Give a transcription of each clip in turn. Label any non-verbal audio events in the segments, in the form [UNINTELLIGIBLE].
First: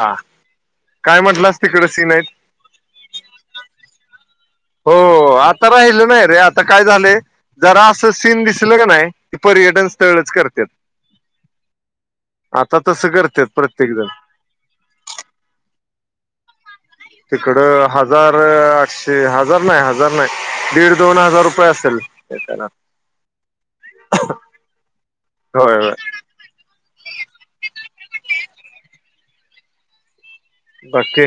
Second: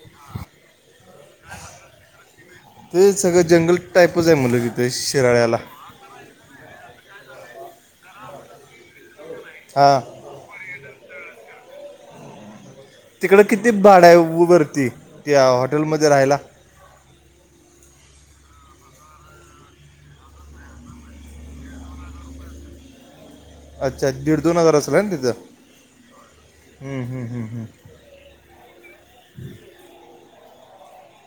हा. काय म्हटलंस तिकड सीन आहेत. ते सगळं जंगल टाईपच आहे मुलं तिथे हो शिराळ्याला आता राहिलं नाही रे आता काय झालंय जरा असं सीन दिसलं का नाही. ते पर्यटन हां स्थळच करतात. आता तसं तिकडं करतात किती प्रत्येक जण भाड्या उभरती त्या हॉटेलमध्ये राहायला. तिकड हजार आठशे हजार नाही हजार नाही दीड दोन हजार रुपये असेल. ते तर ना. अच्छा दीड दोन हजार असलय ना तिथं. होय होय हम्म हम्म हम्म हम्म बाकी.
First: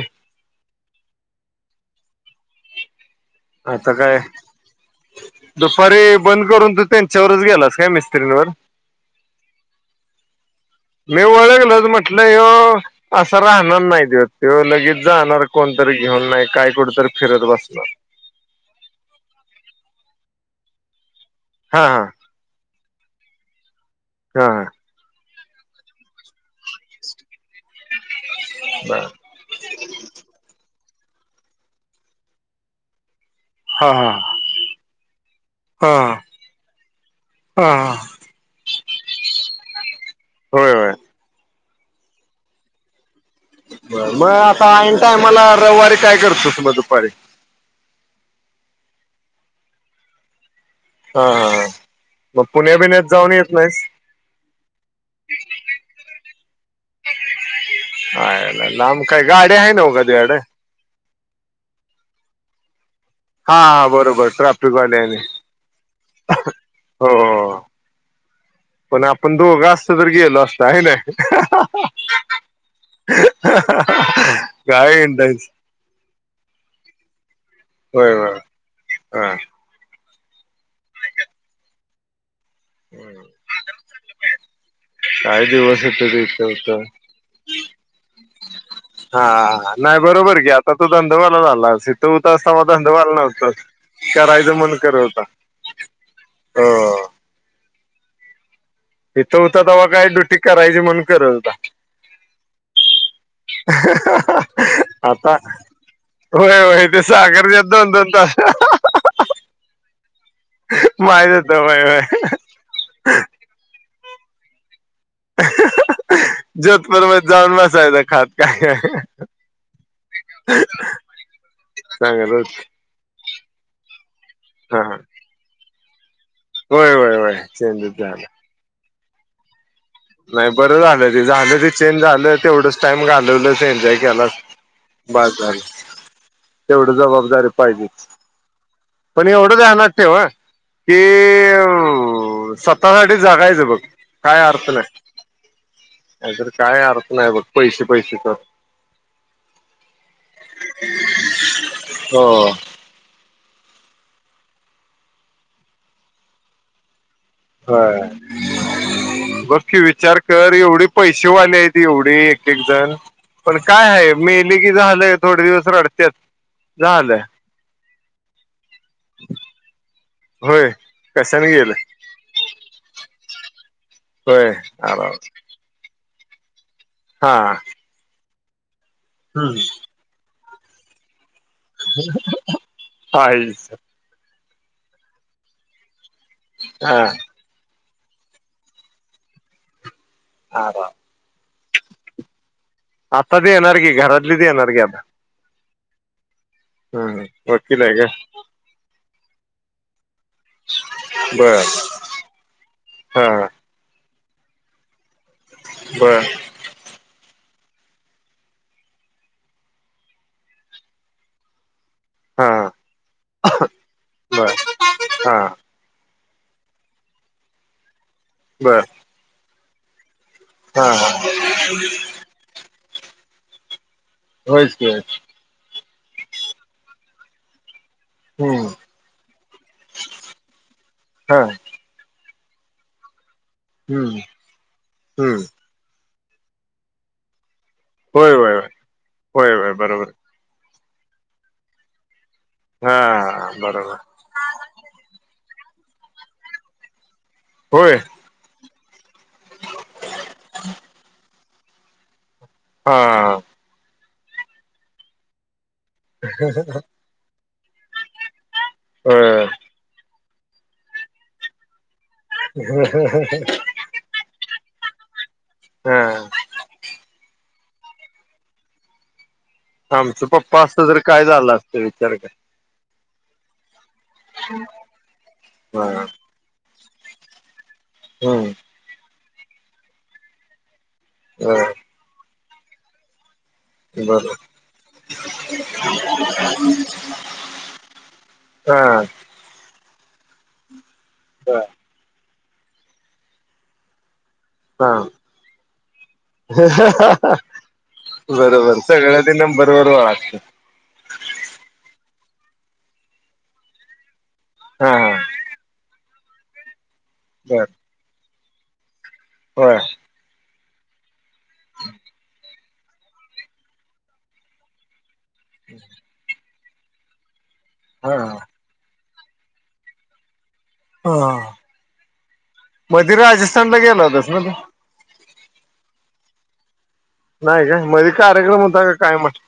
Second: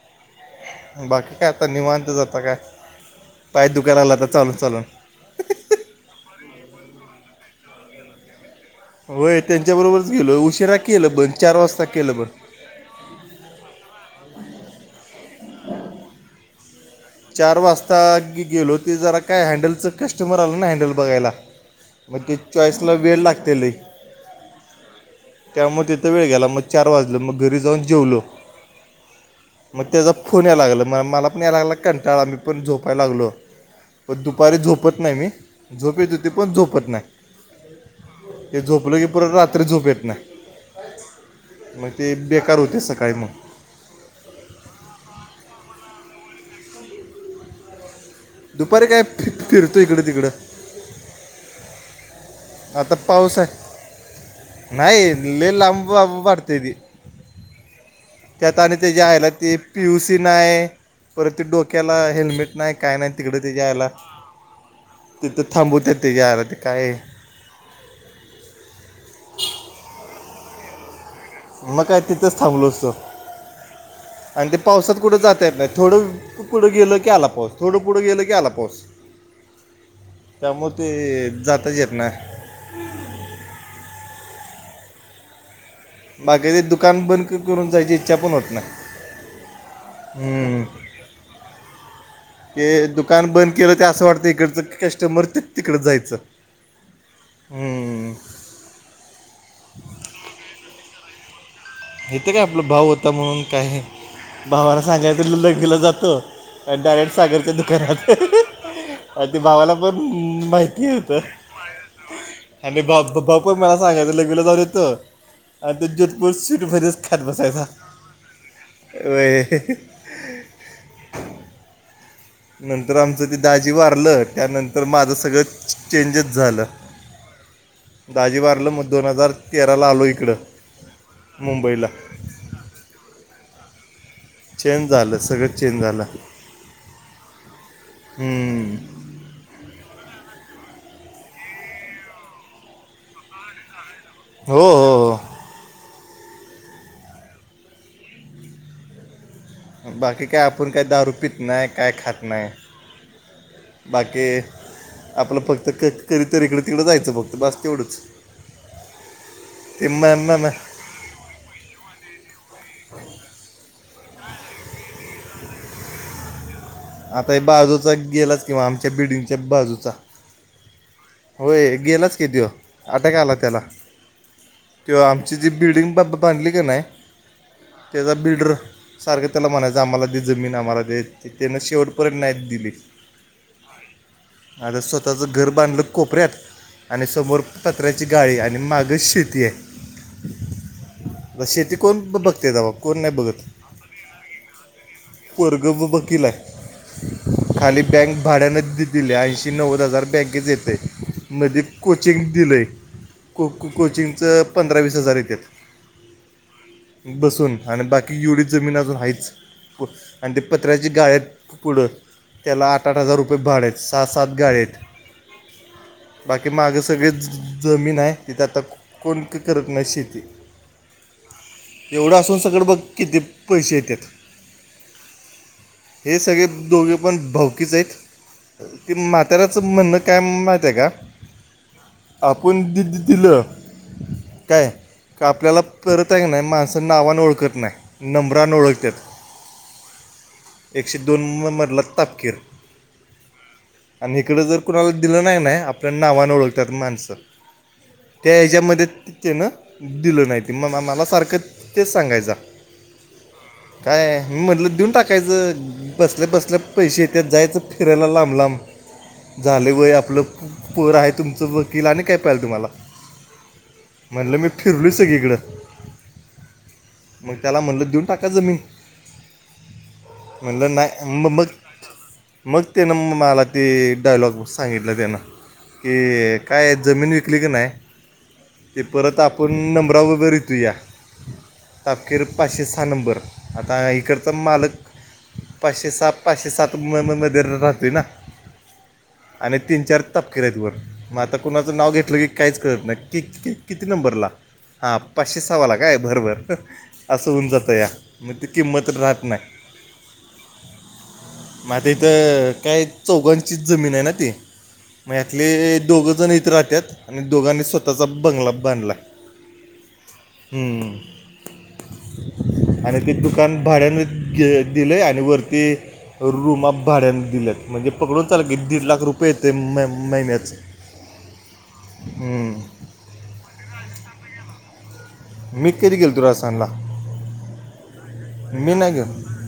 बाकी काय आता निवांत जात काय? पाय आता दुखायला काय लागला चालून चालून दुपारी बंद करून तू त्यांच्यावरच गेलास. मिस्त्रींवर. होय त्यांच्याबरोबरच गेलो उ. मी वळगलच म्हटलं असं राहणार नाही. ते लगेच जाणार कोणतरी घेऊन नाही काय कुठ? चार वाजतागी गेलो ते जरा काय हँडलचं कस्टमर आलं ना हँडल बघायला. हा हा मग ते चॉईस ला वेळ लागते ल.. हा. तेव्हा मग तिथं वेळ गेला मग चार वाजलं मग घरी जाऊन जेवलो. मग त्याचा फोन या लागला म मला पण याय लागला काण. त्याला आम्ही पण झोपायलागलो. हा हा पण दुपारी झोपत नाही मी हा झोपेत होती पण झोपत नाही. हा ते झोपलं की परत रात्री झोप येत नाही. होय होय. मग ते बेकार होते सकाळी मग मग आता टय मला रविवारी काय करतो तु म दुपारी दुपारी काय फिरतो इकडं तिकडं. हा हा मग पुण्या आता बिण्यातत जाऊन पाऊस येत आहे नाहीस. नाही लांबब पडते ती त्यात आयला आणि त्या लांब जे काय आयला गाडी ते आहे नव का पीयूसी तुझ्याकडे नाही परत ते डोक्याला हेल्मेट. नाही काय नाही तिकडं हा त्याच्या आयला हा बरोबर ट्राफिकवा तिथं थांबवतात त्याच्या आयला ते काय हो. पण आपण दोघ असत ज गेलो असत आहे ना. मग काय तिथंच थांबलो असत आणि ते पावसात काय कुठं जात इंटायच येत नाही थोडं. पुढं गेल की आला पाऊस, थोडं पुढं होय गेल की होय आला पाऊस. हा त्यामुळे ते जाताच येत नाही. काही दिवस. होत इथं ते होतं दुकान बंद करून जायची इच्छा पण होत नाही. हा नाही बरोबर की, हम्म. आता तू धंदवाला झालास इथं होतास तवा ते धंदवाला दुकान बंद नव्हतास. केलं ते असं वाटतं करायचं इकडचं कस्टमर ते तिकड जायचं. ह. हम. तेव्हा काय ड्युटी करायची म्हणून करत होता. इथं काय आपला भाऊ होता म्हणून काय. भावाला सांगायच आता लगविला जातो, होय आणि होय ते डायरेक्ट सागरच्या दोन दोन दुकानात. तास अ ते भावाला पण माहिती होत. माहित होय होय आणि भा भाऊ पण मला सांगायत होता लागविला जाऊन येतो आणि ते जोधपूरसी. बरोबर जाऊन बसायच खात काय. वय [UNINTELLIGIBLE] होत नंतर आमचं ते दाजी वारलं हा त्यानंतर माझं सगळं चेंजेस. झाल होय होय होय चेंजच झालं दाजी वारल मग दोन हजार तेरा. नाही बरं झालं त झालं ते चेंज झालं तेवढंच टाइम घालवलं. गेला चेंज झालं बास सगळं झाल, चेंज झालं तेवढ जबाबदारी पाहिजे. हम्म. पण एवढं ध्यानात ठेव. कि स्वतःसाठीच जगायचं बघ काय हो अर्थ नाही. हो. नाहीतर काय अर्थ नाही बघ पैसे-पैसे करून. बाकी काय आपण काही दारू पित नाही, काय खात हो नाही. बाकी आपलं फक्त क कधीतरी इकडे-तिकडं जायचं बघ. होय. बघ की ते विचार मॅम मॅम कर एवढे पैसेवाले हायत एवढी. एकजण पण काय आहे, मेले की झालं थोडे दिवस रडत्यात. झालं आता हे बाजूचा गेलाच किंवा आमच्या बिल्डिंगच्या बाजूचा. होय कशाने गेलं होय गेलाच कि त्यो अटॅक आला त्याला. होय किंवा आराम आमची जी बिल्डिंग बा बांधली का नाही. हा. त्याचा बिल्डर सारखं त्याला म्हणायचं आम्हाला दे जमीन आम्हाला देे. त्यान शेवटपर्य नाही दिले. आईच आता स्वतःच घर बांधलं कोपऱ्यात हा आणि समोर. पत्र्याची गाळी आणि मागच शेती आहे. हा, हा. आता शेती कोण बघते. कोण नाही आता बघत देणार की घरातली देणार की आता. दोघं वकीला हम्म हाय. खाली वकील आहे का बँक भाड्यानच दिली ऐंशी नव्वद हजार बँकेच येते. बर मध्ये कोचिंग दिलंय हा को कोचिंगच पंधरा वीस हजार येत. बर बसून. आणि बाकी एवडी जमीन अजून हाईच आणि ते पत्र्याची गाळे आहेत फूड. हा त्याला आठ आठ हजार रुपये भाड आहेत, सहा सात बर गाळे आहेत. हा बाकी माग सगळे जमीन आहे, तिथे आता बर कोण करत नाही शेती. हा हा एवढं असून सगळं बघ किती पैसे येत्यात. होयच की. हे सगळे दोघे पण भावकीच आहेत. हम्म ते म्हाताऱ्याच म्हणणं. काय माहत हाय का, हा आपण दि, दि दिलं. हम्म काय का हम्म आपल्याला परत आहेऐ नाही, माणस नावाने ओळखत नाही. होय नम्रान होय होय ओळखतात होय होय बरोबर एकशे दोन मरला तापकेर. हा बरोबर. जर कुणाला नाही नाही आपल्या नावाने ओळखतात माणसं होय त्या हच्यामध्ये. त्यानं दिलं नाही, ते मगमला सारखं तेच सांगायचं. हा. अय मी म्हटलं देऊन टाकायचं, बसल्या बसल्या पैसे येत्या जायचं फिरायला लांब लांब. होय झाले वय आपलं पोर आहे, तुमचं वकील आणि काय. पाल तुम्हाला म्हटलं, मी फिरलो सगळीकडें. हा. त्याला म्हणलं देऊन टाका जमीन. आमचं पप्पा म्हणलं असत तर नाही काय मग झालं असतं विचार कर मग ते मला. ती डायलॉग सांगितलं त्यांन, हा की काय जमीन विकली की नाही. हम्म ते परत आपण नंबरा वगैरेेतू या ह अखेर. पाचशे सहा नंबर आता इकडचा बरोबर मालक. पाचशे सात पाचशे सात मुंब म राहतो ना. हा आणि तीन चार तपकेर आहेत, वर मग आता कुणाचं नाव घेतलं की काहीच कळत नाही क किती नंबरला. हा पाचशे सवाला काय बरोबर असं, होऊन जातं या मग ते किंमत राहत नाही. बरोबरोबर लागते. मातथ. काय चौघांची जमीन आहे ना ती, हा हा मग यातले दोघ जण इथे राहत्यात. णि दोघांनी स्वतःचा बंगला बांधला. हो. हम्म. [UNINTELLIGIBLE] आणि ते दुकान भाड्यान दिले, आणि वरती रूमा भाड्यान दिल्यात. म्हणजे हा पकडून चाल, की दीड लाख रुपये येत महिन्याच. हा मध्ये राजस्थानला गेला, होतास म मी कधी गेल तु राजसांनला. नाही का मधी कार्यक्रम मी होता का नाही काय गेलो म्हट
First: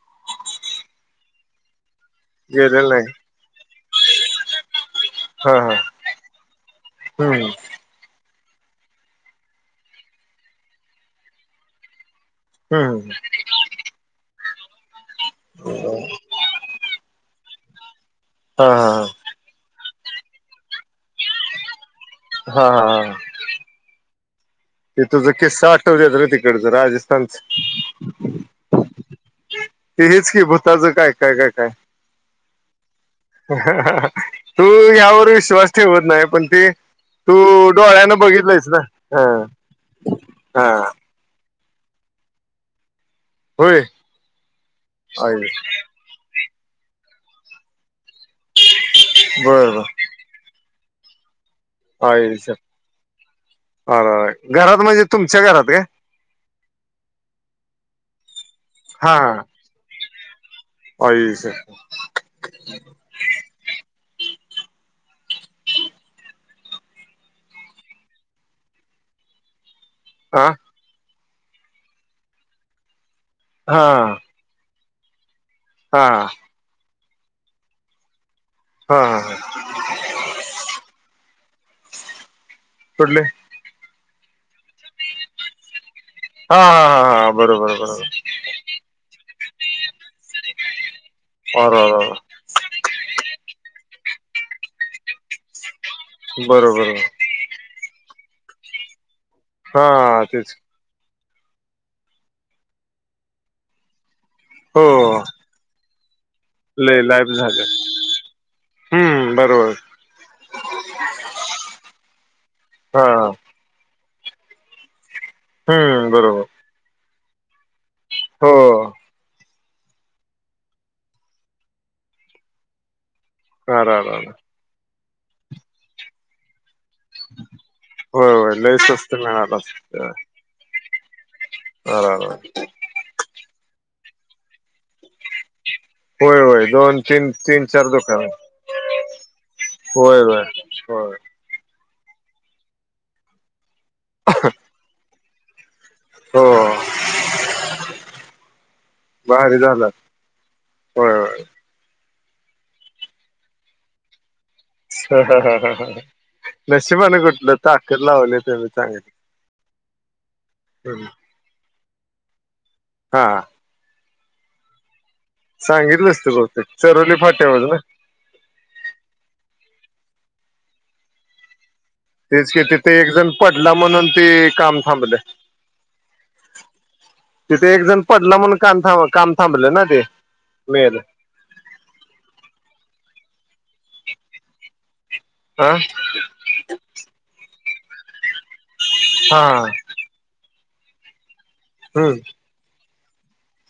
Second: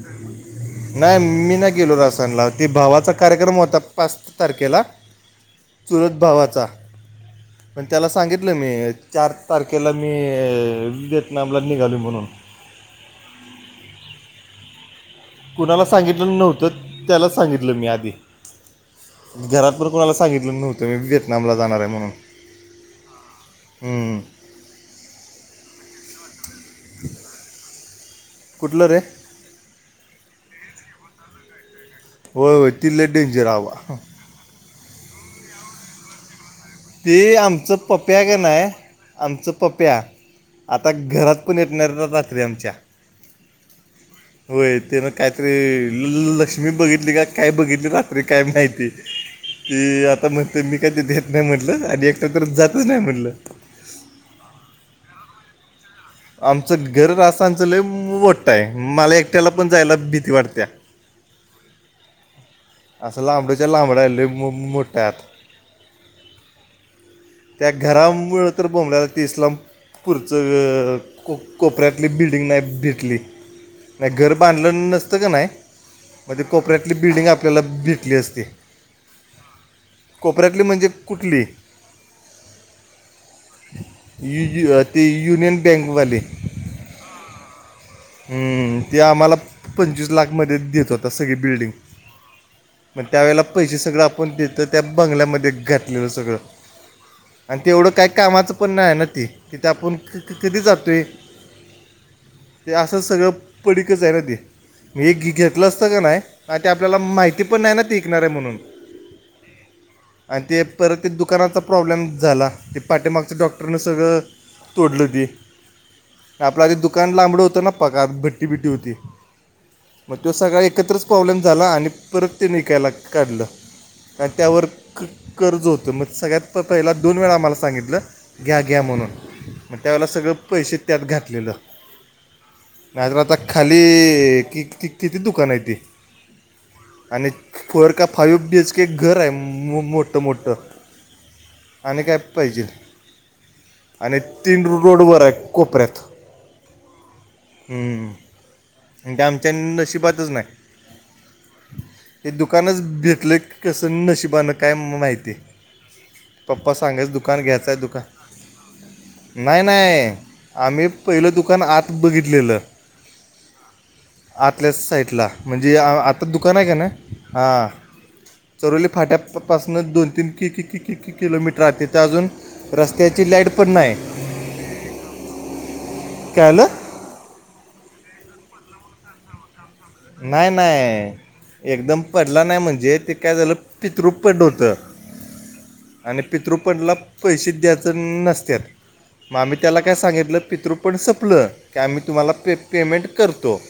नाही, मी नाही गेलो रा ती गेलेला भावाचा नाही कार्यक्रम होता पाच तारखेला. हा हा चुरत भावाचा हम्म पण त्याला सांगित. घलं मी चार तारखेला मी, वतनामला निघाल म्हणून. हम्म कुणाला सांगितलं नव्हतं, त्याला सांगितलं मी आधी. हा हा हा. कोणाला सांगितलं नव्हं, मी व्हएटनामला जाणार आहे म्हणून. हा हा हा. हम्म. तिथ ज किस्सा आठव दात ना तिकडच राजस्थानच. कुठलं रे ते हेच हेि भूताच काय, काय, काय, काय. हो हो ती लै डेंजर आवा. तू यावर विश्वास ठेवत नाही पण. ते तू ते आमचं डोळ्यानं पप्या का नाही, बघितलंयस ना हा आमचं पप्प्या हा आता घरात. ण यनातात रे आमच्या. होय [UNINTELLIGIBLE] होय ते ना आई काहीतरी ल तुम्ही बघितली का काय, बघितली रात्री काय, माहिती बर बर ती आता म्हणते मी कधी देतानाही म्हन [UNINTELLIGIBLE] घरात म्हणजे, तुमच्या घरात काय आमचं घर आसानचं लई मोटय माला हा एकट्याला हा पण जायला भीती वाट आई स अस लामडच्या लाबड आहे लई मो मोटात त्या घरामुळं तर बोमल्याला तीसला पुरच हा को कोपऱ्यातली बिल्डींग नाही भेटली. हा नाही घर बांधलं नसतं का नाही? हा हा म ते कोपऱ्यात ली बिल्डिंग आपल्याला भेटली असती, हा कोपऱ्यातली म्हणजे कुठली? कुठले? यी जी ते युूनियन हा, हा, हा, हा बरोबर, बरोबर. हं, ते आम्हाला पंचवीस लाख मध्ये देत होतं. त सगळी बिल्डिंग अर अर पण त्यावेेळेला पैसे सगळं आपण देत त्या बंगल्यामध्ये घर घेतले लं सगळं बरोबर आणि ते एवढं काही कामाचं पण नाही आहे ना ते. तिथं हा आपुण क तेच कधी जातोय ते असं सगळं पडीकच आहे ना ते, हो म हे घेतलं असतं का नाय काय ते आपल्याला लय लाईफ माहिती पण नाही झालं ना ते ईकणार आहे म्हणून. हम्म बरोबर आणि ते परत ते दुकानाचा प्रॉब्लेम झाला ते हा पाठीमागचं डॉक्टरनं सगळं तोडलं ते हं बरोबर. कान लांबडं होता ना पका भट्टी हो बिट्टी होती. मग त्यो सगळा एकत्रच प्रॉब्लेम झाला आणि परत ते नीकायला लाग. काढलं अर अर का त्यावर क कर्ज होतं मग सगळ्यात प पहिला दोन वेळा आम्हाला सांगितलं होय होय घ्या लय घ्या म्हणून, स्वस्त मिळाला मग त्यावेळेला सगळं पैसे त्यात घातलेलं. अर अर! नाहीतर आता खाली की किती दुकान आहे ते? होय होय, दोन, तीन, तीन, चार का दुकान फाईव्ह बी एच के घर आहे मो- मोठं होय होय मोठं होय. ह [INAUDIBLE] आणि काय पाहिजेल, आणि तीन रोडवर आहे कोपऱ्यात. हो. हं ते आमच्या भारी झालं नशिबातच नाही. होय होय ते दुकानच भेेटले कसं नशिबानं. काय हं माहिती हा हा हा हा. पप्पा सांगायचं नशिबाने दुकान कुठलं? घ्यायचं आहे ताकत दुकान लावली त्याला चांगली. नाही नाही आम्ही पहिलं दुकान आत बघितलेलं. हां आतल्याच साईटला म्हणजे अ सांगितलंच आता तू दुकान आहे बहुतेक कां नाही चरोली फाट्यावर हा. ना चरोली फाट्यापासूनच दोन, तीन की, कि, की किलोमीटर राहते. तेच कि तिथे एक जण पडला म्हणून ते काम थांबलय. काय आलं तिथे एक जण पडला म्हणून काम थांब, काम थांबले ना. ते नाही, मेल नाही एकदम पडला नाही म्हणजे ते. काय झालं पितृपट होतं हा आणि पितृपटला पैसे द्या. नसत्यात, मग हा आम्ही त्याला काय सांगितलं पितृ पट संपलं. की आम्ही हम्म तुम्हाला पे पेमेंट करतो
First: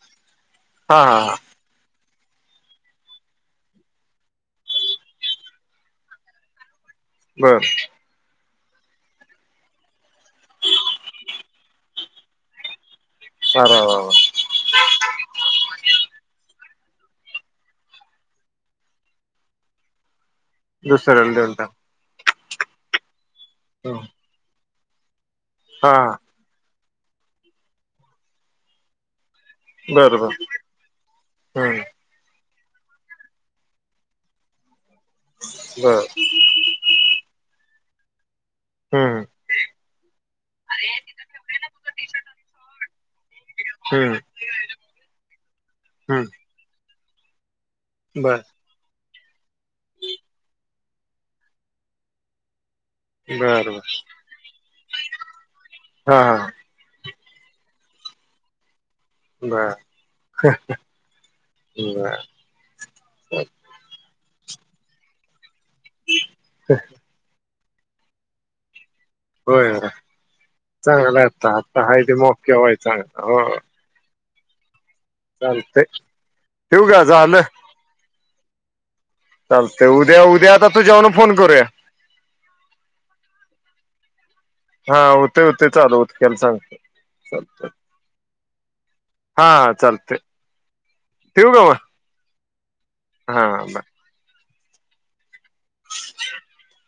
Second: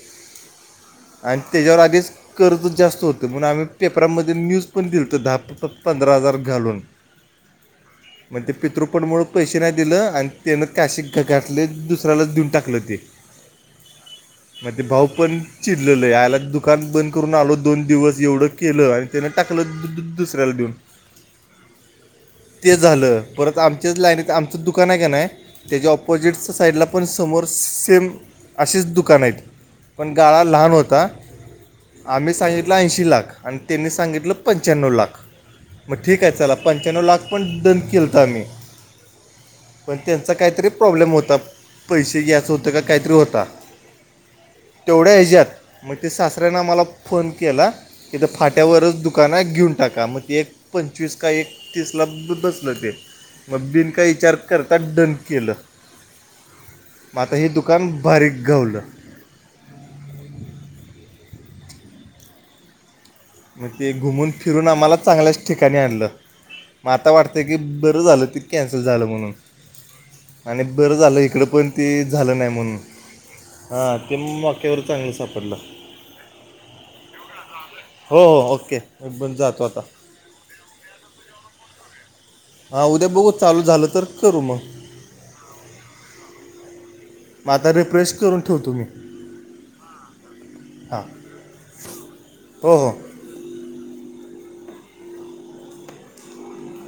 हा हा आणि त्याच्यावर आधीच कर्ज जास्त होतं म्हणून आम्ही पेपरा मध्ये न्यूज पण दिलतं दहा-पंधरा हजार घालून. बरं! अण ते पितृपटमुळे पैसे नाही दिलं आणि त्यानं काशीत का घातले दुसऱ्यालाच देऊन टाकलं ते. वा वा मध्ये भाऊ पण ला दुकान बंद करून आलो दोन दिवस एवढं केलं, आणि त्यान टाकलं दु दु दुस दुसऱ्याला देऊन टाकलं. ते झालं परत आमच्याच लाईनीत आमचं दुकान आहे का नाही? त्याच्या हा ऑपोजिट च्या साईडला पण समोर सेम असेच दुकानं आहेत. पण बरोबर! गाळा लहान होता, आम्ही सांगितला ऐशी लाख आणि त्यांनी सांगितलं पंच्याण्व लाख, मग बर ठीक आहे चला पंच्या्व लाख पण डन केलं तर आम्ही, हम्म पण त्यांचा काहीतरी प्रॉब्लेम होता पैसे घ्यायचं होतं का काहीतरी होता. हम्म! तेवढ्या ह्याच्या्यात मग ते हम्म सासऱ्यानें आमला फोन केला की ते बर फाट्यावरच दुख दुकाना घेऊन टाका मग ते एक पंचवीस का एक तीस ला बसलं ते, बर मग बर बीन काय विचार करतात डन केलं. हा, हा. मता हे दुकान बारीक घावलं. बर! [UNINTELLIGIBLE] मग ते घुमून फिरून आम्हाला चांगल्याच ठिकाणी आणलं, मग आता वाटत बरं झालं ते कॅन्सल झालं म्हणून. होय होय आणि बरं चांगलं झालं आहे इकड आता पण आता हाय ते झालं, नाही मोक्याव आहे म्हणून चांगलं हा ते माक्यावर चाल ते ठेऊ का झालं. हो हो ओके! मी पण जातो चालत आता उद्या ह- उद्या आता तूझेवण फोन करूया. हा उद्या बघू चालू झालं तर, करू मग हा होते होते चालू होते केल सां मग लत आता रिफ्रेश करून ठेवतो मी हा हा चालते, हां ठेवू का मग. हो ह हा बर [UNINTELLIGIBLE]